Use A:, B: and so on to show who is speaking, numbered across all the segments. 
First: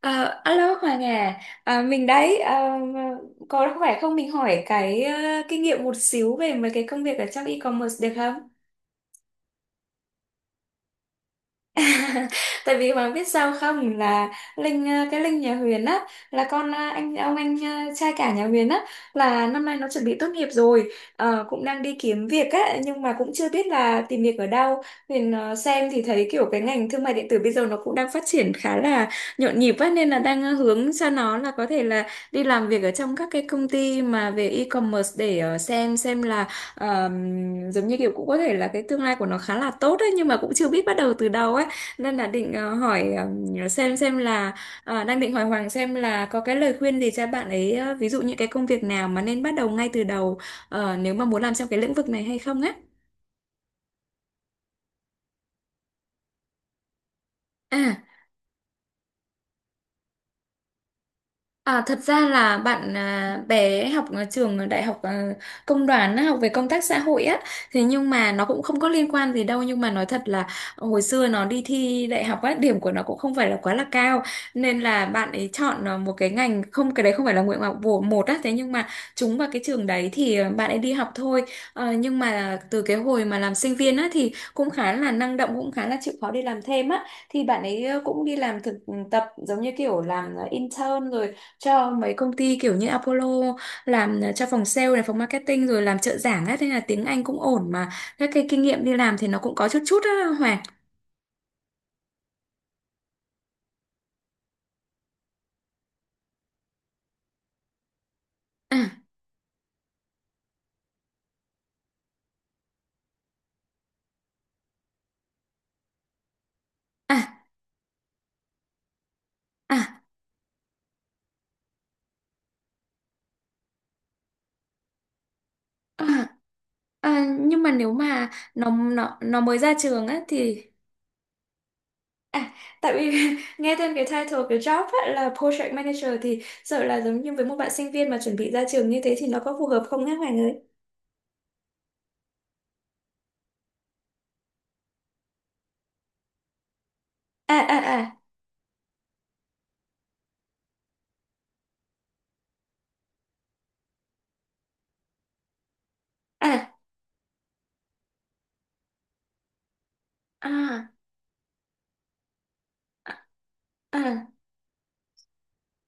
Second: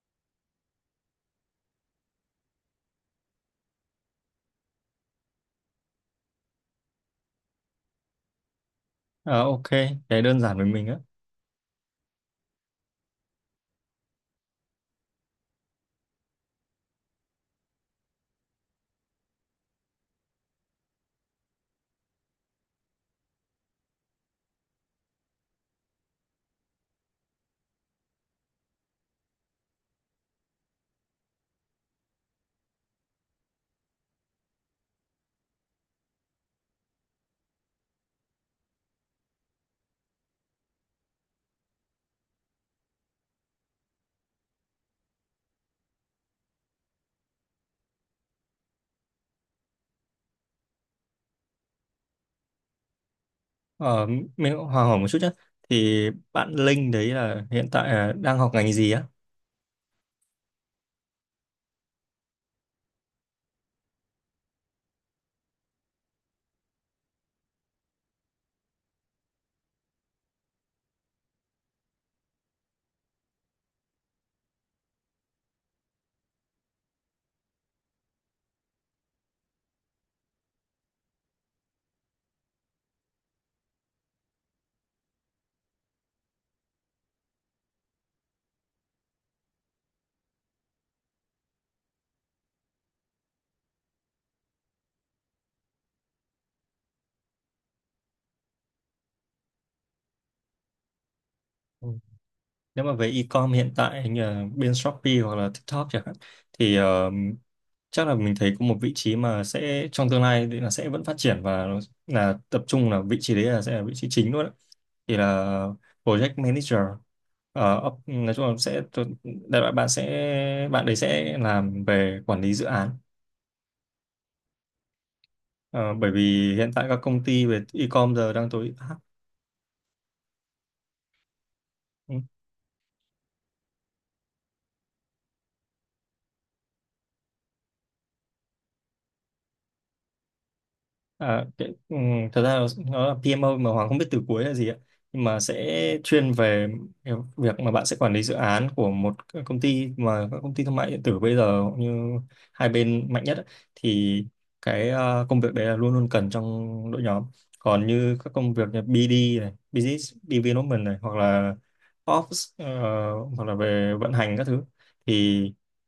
A: À, alo Hoàng à, à mình đấy à, có khỏe không mình hỏi cái kinh nghiệm một xíu về mấy cái công việc ở trong e-commerce được không?
B: Ờ, ok, cái đơn giản với mình á.
A: Tại vì bạn biết sao không là Linh cái Linh nhà Huyền á là con anh ông anh trai cả nhà Huyền á là năm nay nó chuẩn bị tốt nghiệp rồi. Ờ, cũng đang đi kiếm việc á nhưng mà cũng chưa biết là tìm việc ở đâu. Huyền xem thì thấy kiểu cái ngành thương mại điện tử bây giờ nó cũng đang phát triển khá là nhộn nhịp á nên là đang hướng cho nó là có thể là đi làm việc ở trong các cái công ty mà về e-commerce để xem là ờ, giống như kiểu cũng có thể là cái tương lai của nó khá là tốt á nhưng mà cũng chưa biết bắt đầu từ đâu ấy, nên là định hỏi xem là đang định hỏi Hoàng xem là có cái lời khuyên gì cho bạn ấy, ví dụ những cái công việc nào mà nên bắt đầu ngay từ đầu, nếu mà muốn làm trong cái lĩnh vực này hay không á.
B: Ờ, mình cũng hỏi hỏi một chút nhé. Thì bạn Linh đấy là hiện tại
A: À,
B: là đang học ngành gì á?
A: à, thật ra là bạn à, bé học ở trường đại học công đoàn á, học về công tác xã hội á, thế nhưng mà nó cũng không có liên quan gì đâu, nhưng mà nói thật là hồi xưa nó đi thi đại học á, điểm của nó cũng không phải là quá là cao, nên là bạn ấy chọn một cái ngành không, cái đấy không phải là nguyện vọng của một á, thế nhưng mà trúng vào cái trường đấy thì bạn ấy đi học thôi. Ờ, nhưng mà từ cái hồi mà làm sinh viên á thì cũng khá là năng động, cũng khá là chịu khó đi làm thêm á, thì bạn ấy cũng đi làm thực tập giống như kiểu làm intern rồi cho mấy công ty kiểu như Apollo, làm cho phòng sale này, phòng marketing, rồi làm trợ giảng á, thế là tiếng Anh cũng ổn mà các cái kinh nghiệm đi làm thì nó cũng có chút chút á Hoàng.
B: Ừ. Nếu mà về e-com hiện tại hình như là bên Shopee hoặc là TikTok chẳng hạn, thì chắc là mình thấy có
A: À,
B: một vị trí mà sẽ trong tương lai thì là sẽ vẫn phát triển và nó là tập trung là vị trí đấy là sẽ là vị trí chính luôn á. Thì là project manager.
A: à,
B: Nói chung là sẽ đại loại
A: à,
B: bạn đấy sẽ làm về quản lý dự án. Ờ,
A: à.
B: bởi vì hiện tại các công
A: À,
B: ty
A: nhưng
B: về
A: mà nếu
B: e-com
A: mà
B: giờ đang
A: nó
B: tối áp.
A: nó nó mới ra trường á thì
B: Ừ.
A: à, tại vì nghe tên cái title cái job á là project manager thì sợ là giống như với một bạn sinh viên mà chuẩn bị ra trường như thế thì nó có phù hợp không á Hoàng ơi?
B: À, cái, ừm, Thật ra nó là PMO mà Hoàng không biết từ cuối là gì ạ, nhưng mà sẽ chuyên về cái
A: À,
B: việc mà bạn sẽ quản
A: à,
B: lý dự án của một cái công ty, mà các công ty thương mại điện tử bây giờ như hai bên mạnh nhất ấy, thì cái công việc đấy là luôn luôn cần
A: à,
B: trong
A: à,
B: đội nhóm. Còn như các công việc như BD này, Business Development
A: à,
B: này, hoặc là Ops, hoặc là về
A: à,
B: vận
A: à,
B: hành các thứ, thì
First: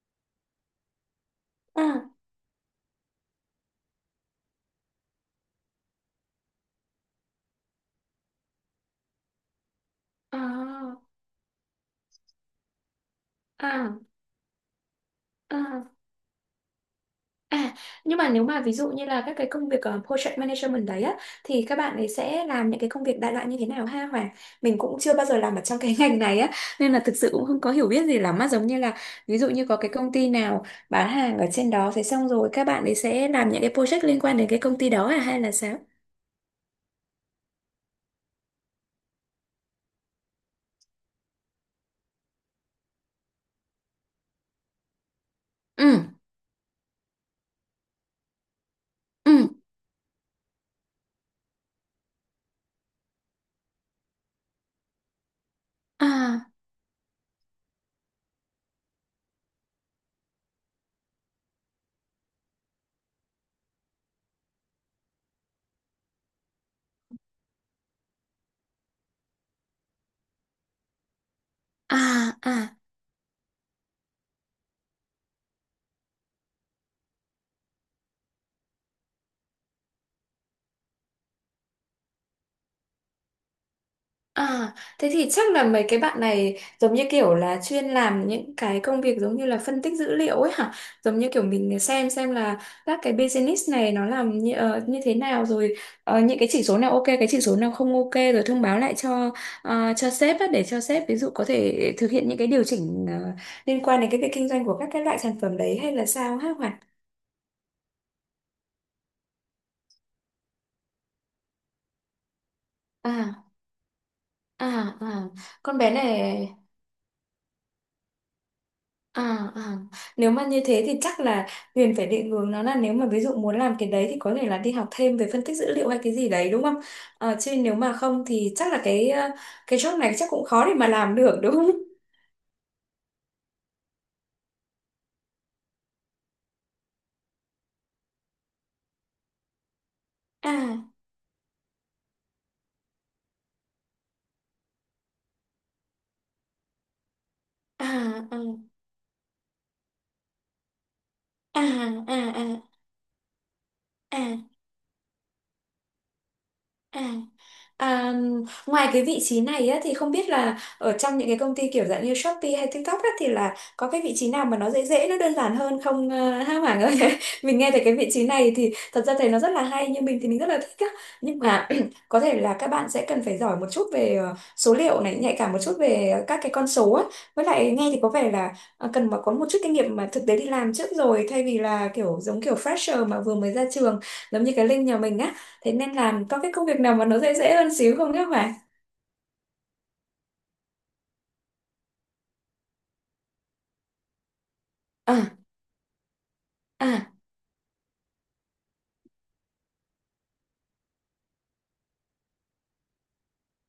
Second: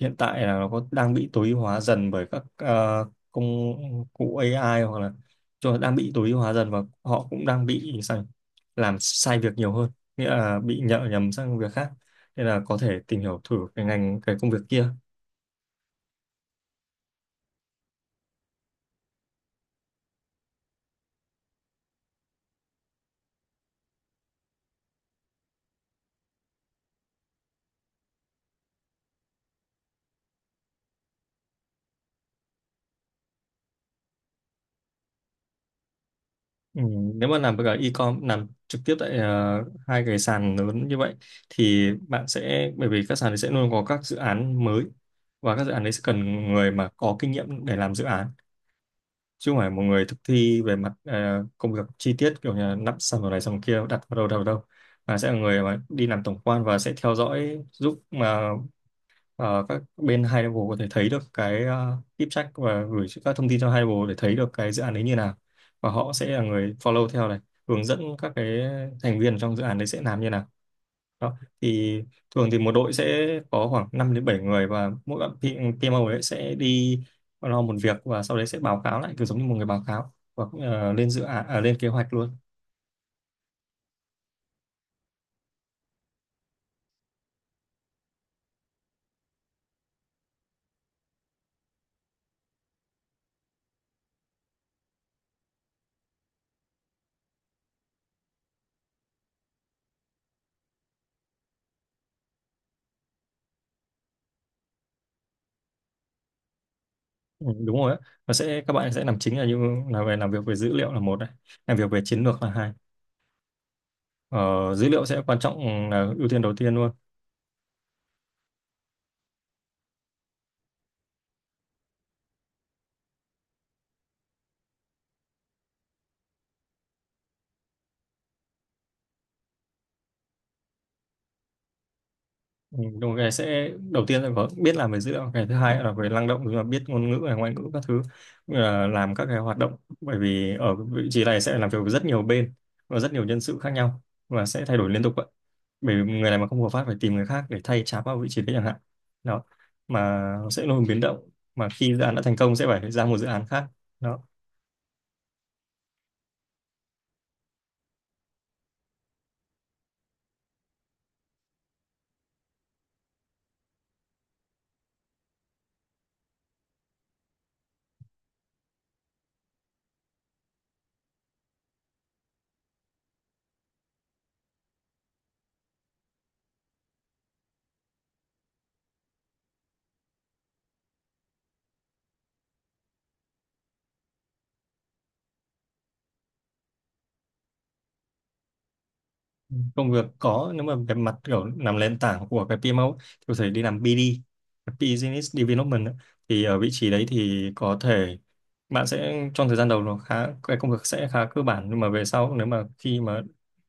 B: hiện tại là nó có đang bị tối ưu hóa dần bởi các công cụ AI, hoặc là rồi đang bị tối ưu hóa dần, và họ cũng đang bị sai, làm sai việc nhiều hơn, nghĩa là bị nhợ nhầm sang việc khác, nên là có thể tìm hiểu thử
A: à,
B: cái
A: à,
B: ngành, cái công việc kia.
A: à. À, nhưng mà nếu mà ví dụ như là các cái công việc project management đấy á thì các bạn ấy sẽ làm những cái công việc đại loại như thế nào ha Hoàng? Mình cũng chưa bao giờ làm ở trong cái ngành này á nên là thực sự cũng không có hiểu biết gì lắm á, giống như là ví dụ như có cái công ty nào bán hàng ở trên đó, thế xong rồi các bạn ấy sẽ làm những cái project liên quan đến cái công ty đó à hay là sao?
B: Ừ, nếu mà làm với cả e-com, làm trực tiếp tại hai cái sàn lớn như vậy, thì bạn sẽ bởi vì các sàn đấy sẽ luôn có các dự án mới, và các dự án
A: Ừ,
B: đấy sẽ cần người mà có kinh nghiệm để làm dự án,
A: ừ.
B: chứ không phải một người thực thi về mặt công việc chi tiết, kiểu như là nắp xong rồi này xong kia đặt vào đâu đâu đâu, mà sẽ là người mà đi làm tổng
A: À,
B: quan và sẽ theo dõi giúp mà các bên hai level có thể thấy được cái deep check và gửi các thông tin cho hai level để thấy được cái dự án đấy như nào, và họ sẽ là người follow theo này, hướng dẫn các cái thành viên trong dự án đấy sẽ làm như nào đó. Thì
A: à,
B: thường thì một
A: à.
B: đội sẽ có khoảng 5 đến 7 người, và mỗi bạn PMO ấy sẽ đi lo một việc và sau đấy sẽ báo cáo lại, cứ giống như một người báo cáo và lên dự án, lên kế hoạch luôn.
A: À, thế thì chắc là mấy cái bạn này giống như kiểu là chuyên làm những cái công việc giống như là phân tích dữ liệu ấy hả? Giống như kiểu mình xem là các cái business này nó làm như thế nào, rồi những cái chỉ số nào ok, cái chỉ số nào không ok, rồi thông báo lại cho cho sếp á, để cho sếp ví dụ có thể thực hiện những cái điều chỉnh liên quan đến cái việc kinh doanh của các cái loại sản phẩm đấy hay là sao hả Hoàn?
B: Ừ, đúng rồi á. Và sẽ các bạn sẽ làm chính là như là về làm việc về dữ liệu là một này, làm việc về chiến lược là hai.
A: À, à,
B: Ờ, dữ liệu sẽ
A: à,
B: quan
A: con
B: trọng,
A: bé
B: là ưu tiên đầu
A: này.
B: tiên luôn.
A: À, à. Nếu mà như thế thì chắc là Huyền phải định hướng nó là nếu mà ví dụ muốn làm cái đấy thì có thể là đi học thêm về phân tích dữ liệu hay cái gì đấy đúng không? Ờ, chứ nếu mà không thì chắc là cái cái job này chắc cũng khó để mà làm được đúng không?
B: Ừ, đúng, cái sẽ đầu tiên là có biết làm về dữ liệu, cái thứ hai là về năng động, tức là biết ngôn ngữ này, ngoại ngữ các thứ, làm các cái hoạt động, bởi vì ở
A: À,
B: vị trí này sẽ làm việc với rất nhiều bên và rất nhiều nhân sự khác nhau, và sẽ thay đổi liên tục vậy, bởi vì người này mà không hợp pháp phải tìm người khác để thay
A: à,
B: cháp vào vị
A: à,
B: trí đấy chẳng hạn, đó, mà sẽ luôn biến động,
A: à,
B: mà khi dự án
A: à,
B: đã thành công
A: à,
B: sẽ phải ra một dự án khác đó.
A: à. À. À, ngoài cái vị trí này á, thì không biết là ở trong những cái công ty kiểu dạng như Shopee hay TikTok á, thì là có cái vị trí nào mà nó dễ dễ nó đơn giản hơn không ha Hoàng ơi? Mình nghe thấy cái vị trí này thì thật ra thấy nó rất là hay, nhưng mình thì mình rất là thích á, nhưng mà có thể là các bạn sẽ cần phải giỏi một chút về số liệu này, nhạy cảm một chút về các cái con số á, với lại nghe thì có vẻ là cần mà có một chút kinh nghiệm mà thực tế đi làm trước, rồi thay vì là kiểu giống kiểu fresher mà vừa mới ra trường giống như cái Linh nhà mình á. Thế nên làm có cái công việc nào mà nó dễ dễ hơn xíu không các bạn?
B: Công việc có, nếu mà về mặt kiểu làm nền tảng của cái PMO ấy, thì có thể đi làm BD,
A: À,
B: Business Development ấy. Thì ở vị trí đấy
A: à,
B: thì có thể bạn sẽ trong thời gian đầu nó khá, cái công việc sẽ khá cơ bản, nhưng mà về sau nếu mà khi mà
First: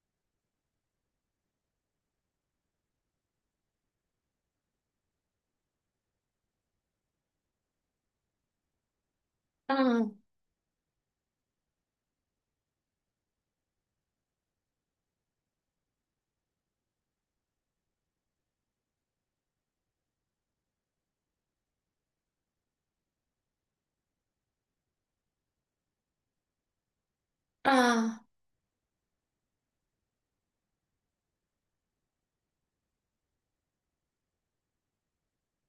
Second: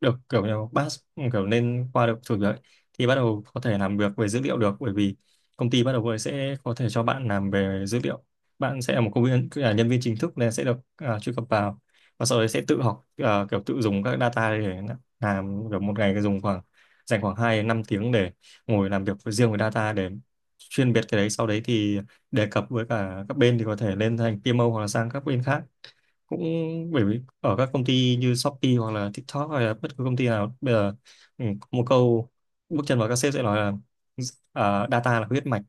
B: được kiểu như pass, kiểu lên qua được thử việc ấy, thì bắt đầu có thể làm việc về dữ liệu được, bởi vì công ty bắt đầu với sẽ có thể cho bạn làm về dữ liệu, bạn sẽ là một công viên là nhân viên
A: à,
B: chính thức nên sẽ được truy cập vào, và sau đấy sẽ tự học, kiểu tự dùng các data để à, kiểu một ngày dùng khoảng dành khoảng 2 đến năm tiếng để ngồi làm việc với riêng với data, để chuyên biệt cái đấy, sau đấy thì đề cập với cả các bên thì có thể lên thành PMO hoặc là sang các bên khác cũng, bởi vì ở các công ty
A: à.
B: như Shopee hoặc là TikTok hay là bất cứ công ty nào bây giờ, ừ, một câu bước chân vào các sếp sẽ nói là, à, data là huyết mạch.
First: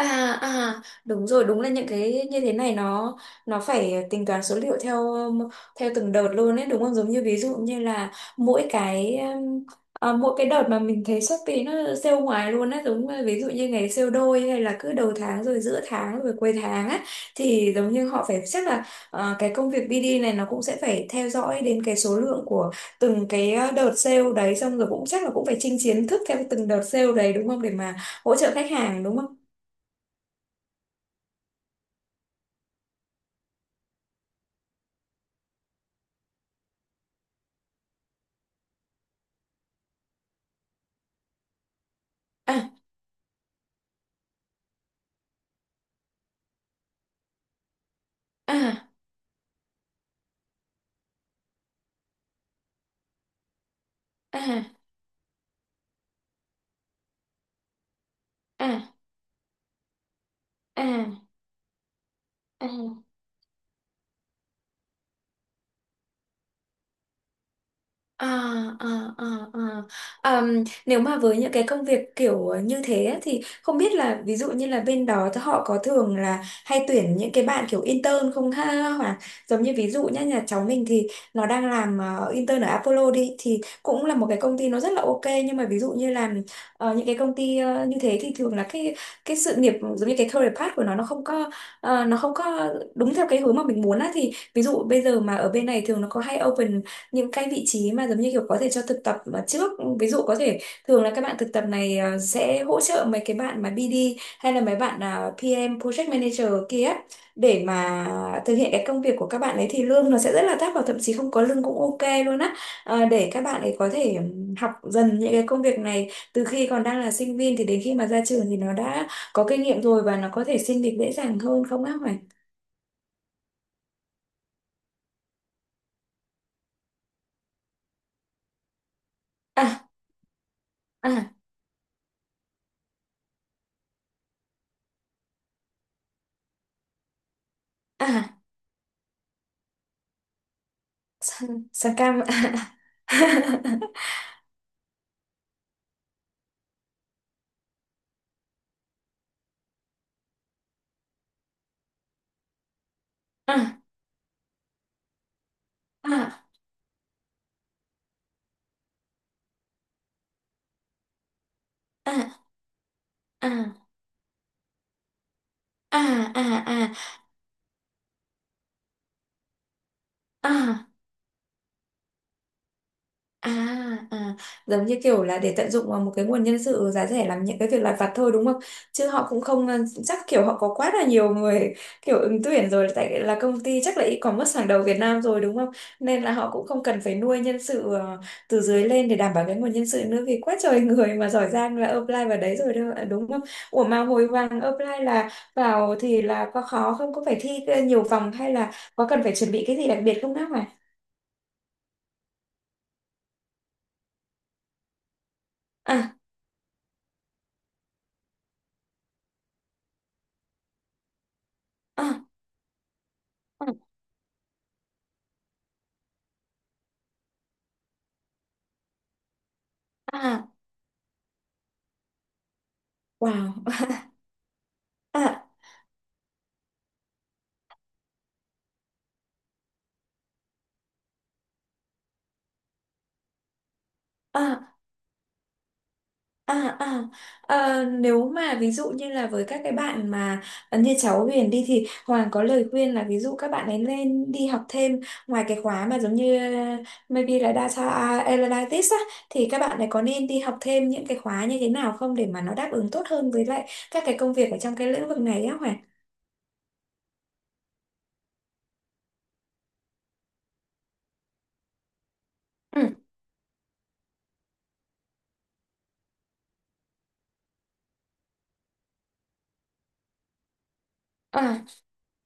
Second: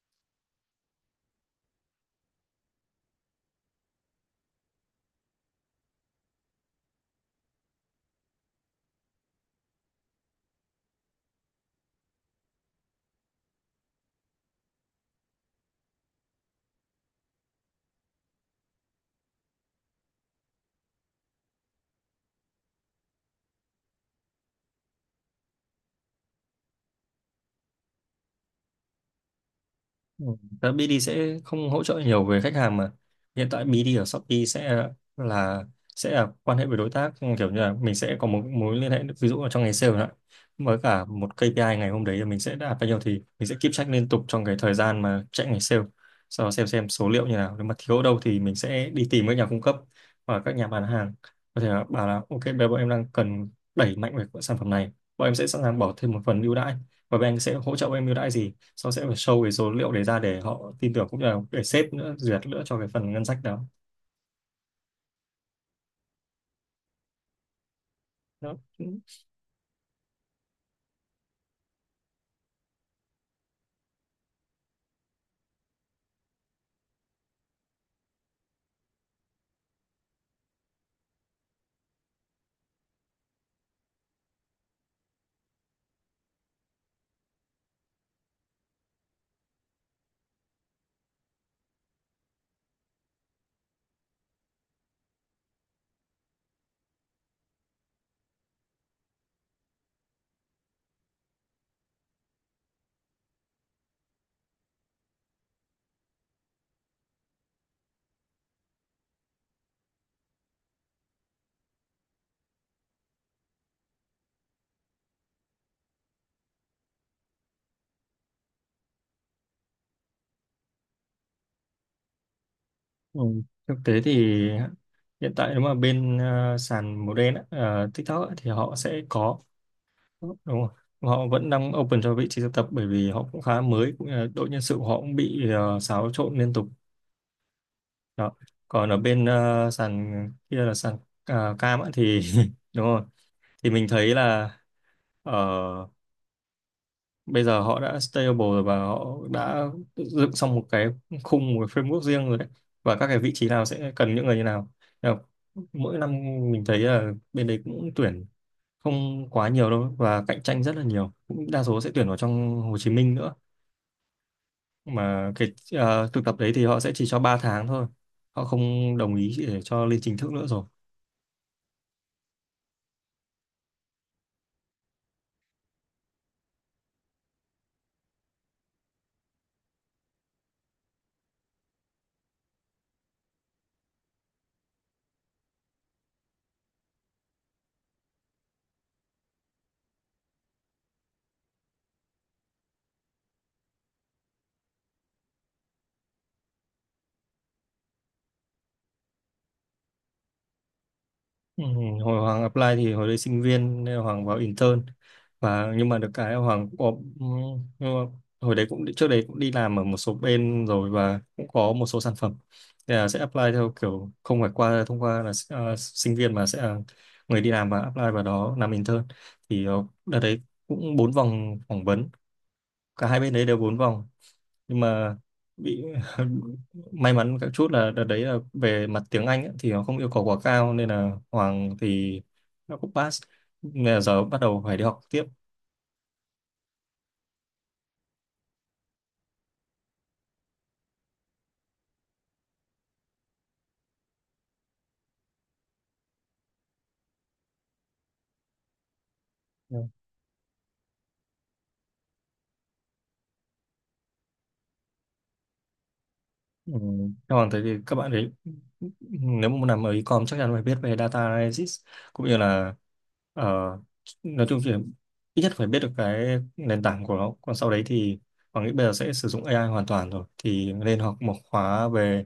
A: À, à, đúng rồi, đúng là những cái như thế này nó phải tính toán số liệu theo theo từng đợt luôn ấy đúng không, giống như ví dụ như là mỗi cái um, mỗi cái đợt mà mình thấy Shopee nó sale ngoài luôn á, giống như ví dụ như ngày sale đôi hay là cứ đầu tháng rồi giữa tháng rồi cuối tháng á, thì giống như họ phải chắc là cái công việc BD này nó cũng sẽ phải theo dõi đến cái số lượng của từng cái đợt sale đấy, xong rồi cũng chắc là cũng phải chinh chiến thức theo từng đợt sale đấy đúng không để mà hỗ trợ khách hàng đúng không?
B: Ừ. Đó, BD sẽ không hỗ trợ nhiều về khách hàng mà hiện tại BD ở Shopee là sẽ là quan hệ với đối tác, kiểu như là mình sẽ có một mối liên hệ, ví dụ là trong ngày sale nữa, với cả một KPI ngày hôm đấy là mình sẽ
A: À,
B: đạt bao nhiêu, thì mình sẽ keep track liên tục trong cái thời gian mà chạy ngày sale, sau đó xem số liệu như nào, nếu mà thiếu ở đâu thì mình sẽ
A: à,
B: đi tìm các nhà cung cấp và các nhà bán hàng, có thể là bảo là ok bây giờ bọn em đang cần đẩy mạnh về sản phẩm
A: à,
B: này, bọn em sẽ sẵn sàng bỏ thêm một phần ưu đãi và bên anh sẽ hỗ trợ bên em ưu đãi gì,
A: à,
B: sau sẽ phải show cái số liệu đấy ra để họ tin tưởng, cũng
A: à,
B: như là để sếp nữa duyệt nữa
A: à.
B: cho cái phần ngân sách đó.
A: À,
B: Đó.
A: à, à, à. Àm, nếu mà với những cái công việc kiểu như thế á, thì không biết là ví dụ như là bên đó thì họ có thường là hay tuyển những cái bạn kiểu intern không ha, hoặc giống như ví dụ nhá nhà cháu mình thì nó đang làm intern ở Apollo đi thì cũng là một cái công ty nó rất là ok, nhưng mà ví dụ như là những cái công ty như thế thì thường là cái sự nghiệp giống như cái career path của nó không có nó không có đúng theo cái hướng mà mình muốn á, thì ví dụ bây giờ mà ở bên này thường nó có hay open những cái vị trí mà giống như kiểu có thể cho thực tập mà trước, ví dụ có thể thường là các bạn thực tập này sẽ hỗ trợ mấy cái bạn mà BD hay là mấy bạn PM Project Manager kia á, để mà thực hiện cái công việc của các bạn ấy thì lương nó sẽ rất là thấp và thậm chí không có lương cũng ok luôn á. Ờ, để các bạn ấy có thể học dần những cái công việc này từ khi còn đang là sinh viên, thì đến khi mà ra trường thì nó đã có kinh nghiệm rồi và nó có thể xin việc dễ dàng hơn không á Hoài?
B: Ừ. Thực tế thì hiện tại nếu mà bên sàn màu đen á, ờ, TikTok á, thì họ sẽ có,
A: À,
B: đúng rồi, họ
A: à,
B: vẫn đang open cho vị trí thực tập, bởi vì họ cũng khá mới, cũng như là đội nhân sự của họ cũng bị xáo trộn liên tục, đó.
A: à,
B: Còn ở bên sàn kia là sàn
A: sang,
B: cam á,
A: sang cam
B: thì
A: ạ.
B: đúng rồi, thì mình thấy là ờ, bây giờ họ đã stable rồi, và họ đã dựng xong một cái khung, một cái framework riêng rồi đấy, và các cái vị trí nào
A: À,
B: sẽ cần những người như nào. Nên là mỗi năm
A: à,
B: mình thấy là bên đấy cũng tuyển không quá nhiều đâu, và cạnh tranh rất là nhiều, cũng đa số sẽ tuyển vào
A: à,
B: trong Hồ Chí Minh nữa,
A: à,
B: mà cái
A: à,
B: thực tập đấy thì họ
A: à, à,
B: sẽ chỉ cho 3 tháng thôi, họ không đồng ý để cho lên chính thức nữa rồi.
A: à. À, à, giống như kiểu là để tận dụng vào một cái nguồn nhân sự giá rẻ làm những cái việc lặt vặt thôi đúng không? Chứ họ cũng không chắc kiểu họ có quá là nhiều người kiểu ứng tuyển rồi, tại là công ty chắc là e-commerce hàng đầu Việt Nam rồi đúng không? Nên là họ cũng không cần phải nuôi nhân sự từ dưới lên để đảm bảo cái nguồn nhân sự nữa, vì quá trời người mà giỏi giang là apply vào đấy rồi đâu, đúng không? Ủa mà hồi vàng apply là vào thì là có khó không? Có phải thi nhiều vòng hay là có cần phải chuẩn bị cái gì đặc biệt không các bạn?
B: Ừ, hồi Hoàng apply thì hồi đấy sinh viên, nên là Hoàng vào intern, và nhưng mà được
A: À,
B: cái là Hoàng cũng có, ừ, nhưng mà hồi đấy cũng trước đấy cũng đi làm ở một số bên rồi, và cũng có một số sản
A: à,
B: phẩm. Thế là sẽ apply
A: à,
B: theo kiểu không phải qua, thông qua là sinh viên, mà sẽ là người đi làm và apply vào đó làm intern. Thì đợt đấy
A: à,
B: cũng bốn vòng phỏng vấn, cả hai bên đấy
A: wow.
B: đều bốn vòng, nhưng mà
A: À,
B: bị may mắn các chút là đợt đấy là về mặt tiếng Anh ấy, thì nó không yêu cầu quá cao nên là Hoàng thì nó cũng pass, nên là giờ bắt đầu phải
A: à,
B: đi học tiếp.
A: à, à. Ờ, nếu mà ví dụ như là với các cái bạn mà như cháu Huyền đi thì Hoàng có lời khuyên là ví dụ các bạn ấy nên đi học thêm ngoài cái khóa mà giống như maybe là data analytics á, thì các bạn ấy có nên đi học thêm những cái khóa như thế nào không để mà nó đáp ứng tốt hơn với lại các cái công việc ở trong cái lĩnh vực này á Hoàng.
B: Ừ. Còn thế thì các bạn ấy nếu mà muốn làm ở e-com chắc chắn phải biết về data analysis, cũng như là
A: Ừ.
B: ờ, nói chung thì ít nhất phải biết được cái nền tảng của nó, còn sau đấy thì Hoàng nghĩ bây giờ sẽ sử dụng AI hoàn toàn rồi, thì nên học một
A: À,
B: khóa về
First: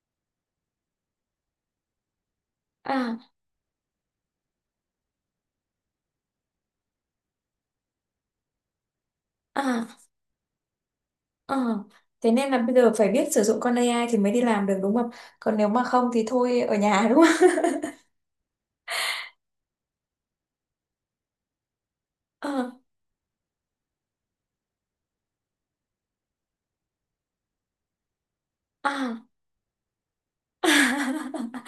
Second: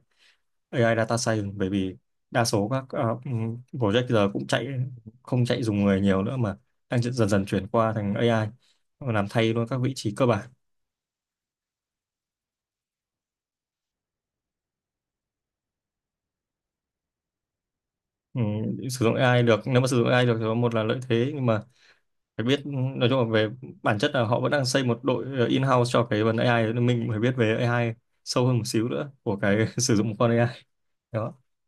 B: AI data science, bởi vì đa số các
A: à,
B: project giờ cũng chạy không chạy dùng người nhiều nữa, mà đang dần dần chuyển qua thành AI làm thay luôn các
A: à,
B: vị trí cơ bản.
A: à. Thế nên là bây giờ phải biết sử dụng con AI thì mới đi làm được đúng không? Còn nếu mà không thì thôi ở nhà đúng không?
B: Ừ, Sử dụng AI được, nếu mà sử dụng AI được thì có một là lợi thế, nhưng mà phải biết,
A: Ờ,
B: nói chung là về bản chất là họ vẫn đang xây một đội in-house cho cái vấn AI đấy, nên mình phải biết về AI sâu hơn một xíu nữa
A: à,
B: của cái sử dụng một con AI đó.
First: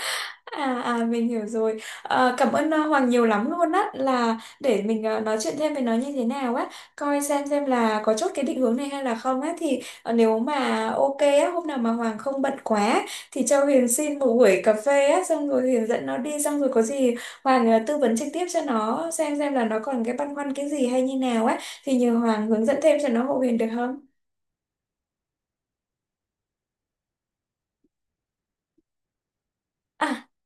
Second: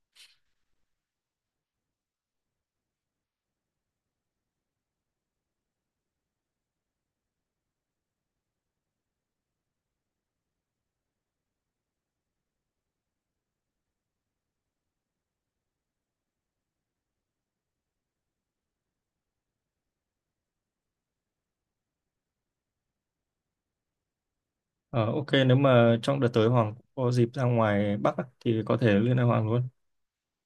A: à, à mình hiểu rồi, à, cảm ơn Hoàng nhiều lắm luôn á, là để mình nói chuyện thêm với nó như thế nào á, coi xem là có chốt cái định hướng này hay là không á, thì nếu mà ok á hôm nào mà Hoàng không bận quá thì cho Huyền xin một buổi cà phê á, xong rồi Huyền dẫn nó đi, xong rồi có gì Hoàng tư vấn trực tiếp cho nó xem là nó còn cái băn khoăn cái gì hay như nào á, thì nhờ Hoàng hướng dẫn thêm cho nó hộ Huyền được không?
B: Ờ, ok, nếu mà trong đợt tới Hoàng có dịp ra ngoài Bắc á, thì có thể liên hệ Hoàng luôn.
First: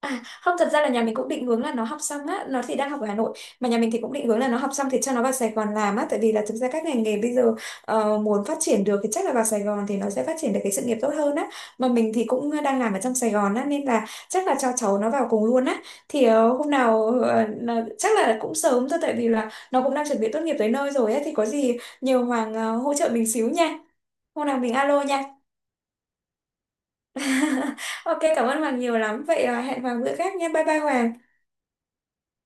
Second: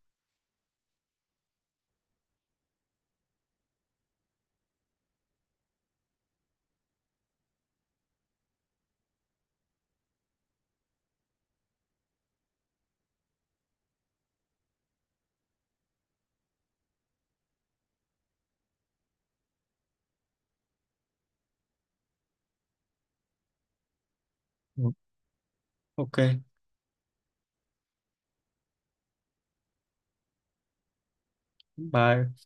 A: À, không thật ra là nhà mình cũng định hướng là nó học xong á, nó thì đang học ở Hà Nội, mà nhà mình thì cũng định hướng là nó học xong thì cho nó vào Sài Gòn làm á, tại vì là thực ra các ngành nghề bây giờ muốn phát triển được thì chắc là vào Sài Gòn thì nó sẽ phát triển được cái sự nghiệp tốt hơn á, mà mình thì cũng đang làm ở trong Sài Gòn á nên là chắc là cho cháu nó vào cùng luôn á, thì hôm nào chắc là cũng sớm thôi, tại vì là nó cũng đang chuẩn bị tốt nghiệp tới nơi rồi á, thì có gì nhiều Hoàng hỗ trợ mình xíu nha, hôm nào mình
B: Ừ,
A: alo nha.
B: ok,
A: Ok, cảm ơn Hoàng nhiều lắm vậy, hẹn Hoàng bữa khác nha, bye bye Hoàng.
B: bye.